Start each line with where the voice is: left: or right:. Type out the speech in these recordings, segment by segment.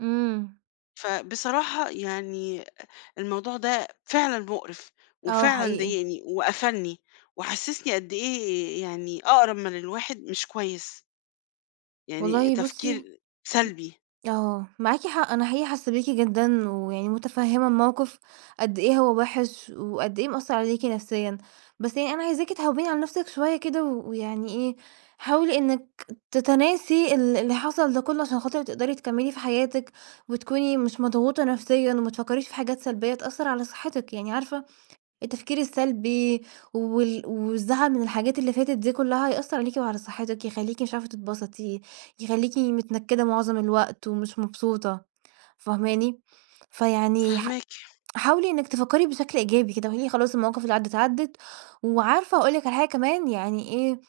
right: إمم.
left: فبصراحة يعني الموضوع ده فعلًا مقرِف
right: آه
left: وفعلًا
right: حقيقي.
left: ضايقني وقفَلني وحسّسني قد إيه يعني أقرّب من الواحد مش كويس. يعني
right: والله بُصّي
left: تفكير سلبي.
right: آه معاكِ حق، أنا حقيقي حاسّة بيكِ جدًا ويعني متفهِّمة الموقِف قد إيه هو وِحش وقد إيه مأثّر عليكِ نفسيًا. بس يعني أنا عايزاكِ تهوّني على نفسِك شوية كده و ويعني إيه، حاولي إنِك تتناسي ال اللي حصَل ده كلّه عشان خاطِر تقدَري تكمّلي في حياتِك وتكوني مش مضغوطة نفسيًا وما تفكّريش في حاجات سلبية تأثّر على صحّتِك يعني عارفة، التفكير السلبي وال والزعل من الحاجات اللي فاتت دي كلّها هيأثّر عليكِ وعلى صحّتِك، يخلّيكِ مش عارفة تتبسطي، يخلّيكِ متنكّدة مُعظم الوقت ومش مبسوطة فاهماني. فيعني ح
left: فاهماكِ.
right: حاولي إنِك تفكّري بشكل إيجابي كده وقولي خلاص المواقف اللي عدّت، عدّت، وعارفة أقول لِك على حاجة كمان، يعني إيه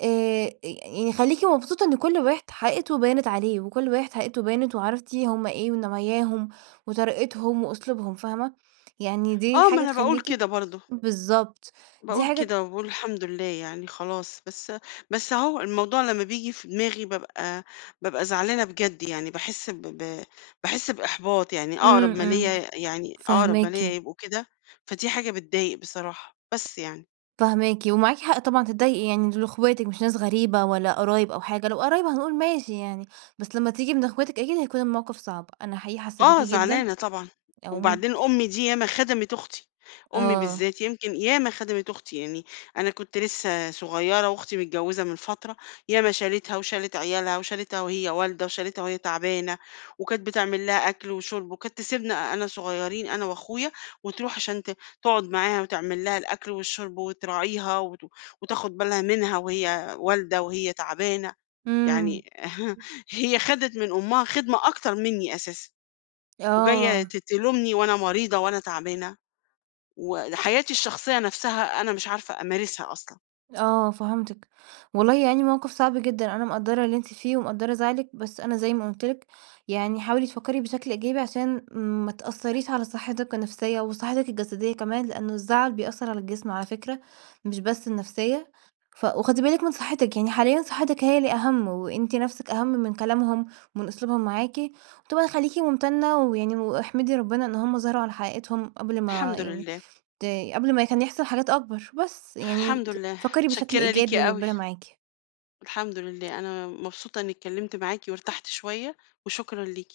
right: آآ، يعني خلّيكِ مبسوطة إن كلّ واحد حقيقته بانت عليه وكلّ واحد حقيقته بانت وعرفتِ هم إيه ونواياهم وطريقتهم وأسلوبهم فاهمة، يعني دي
left: آه، ما
right: حاجة
left: أنا باقول
right: تخلّيكِ
left: كده برضه.
right: بالضبط دي
left: باقول
right: حاجة
left: كده وباقول الحمد لله، يعني خلاص بس، بس هو الموضوع لمّا بييجي في دماغي بابقى بابقى زعلانة بجد يعني، باحس، ب ب باحس بإحباط يعني أقرَب
right: امم،
left: ما
right: امم،
left: ليَّ يعني، أقرب ما ليَّ
right: فاهماكِ.
left: يبقوا كده، فدي حاجة بتضايق بصراحة، بس يعني.
right: فاهماكِ، ومعاكِ حق طبعًا تتضايقي، يعني دول أخواتِك مش ناس غريبة ولا قرايب أو حاجة، لو قرايب هنقول ماشي يعني بس لما تيجي من أخواتِك أكيد هيكون الموقِف صعب. أنا حقيقي حاسّة بيكِ
left: آه
right: جدًا
left: زعلانة طبعًا
right: أو مد
left: وبعدين أمي دي يا ما خدَمِت أختي، أمي
right: آه.
left: بالذات يمكن ياما خدَمِت أختي يعني، أنا كنت لسّه صغيّرة وأختي متجوّزة من فترة، ياما شالِتها وشالِت عيالها وشالِتها وهي والدة وشالِتها وهي تعبانة وكانت بتعمل لها أكْل وشُرب وكانت تسيبنا أنا صغيّرين أنا وأخويا وترُوح عشان ت تقعد معاها وتعمل لها الأكْل والشُرب وتراعيها وت وتاخد بالها منها وهي والدة وهي تعبانة،
right: امم.
left: يعني هي أخدِت من أمها خدمة أكتر منّي أساسًا. وجاية
right: آه.
left: ت تلومني وأنا مريضة وأنا تعبانة وحياتي الشخصية نفْسها أنا مش عارفة أمارسها أصلًا.
right: آه فهمتِك، والله يعني موقِف صعب جدًا، أنا مقدَّرة اللي أنتِ فيه ومقدَّرة زعلِك، بس أنا زي ما قُلت لِك يعني حاولي تفكّري بشكل إيجابي عشان ما تأثّريش على صحّتِك النفسية وصحّتِك الجسدية كمان، لأنه الزعَل بيأثّر على الجسم على فكرة مش بس النفسية، ف وخُدي بالِك من صحّتِك، يعني حاليًا صحّتِك هي اللي أهَم وأنتِ نفْسِك أهَم من كلامهم ومن أسلوبهم معاكِ وطبعًا خلّيكِ ممتنّة ويعني واحمدي ربنا إن هُم ظَهروا على حقيقتهم قبْل ما
left: الحمد
right: يعني
left: لله.
right: ت قبْل ما كان يحصَل حاجات أكبر، بس يعني
left: الحمد
right: [unintelligible]
left: لله،
right: فكّري بشكْل
left: متشكّرة ليكِ
right: إيجابي
left: أوي.
right: وربنا معاكِ.
left: الحمد لله، أنا مبسوطة إني اتكلّمت معاكِ وارتحت شوية وشكرًا ليكِ.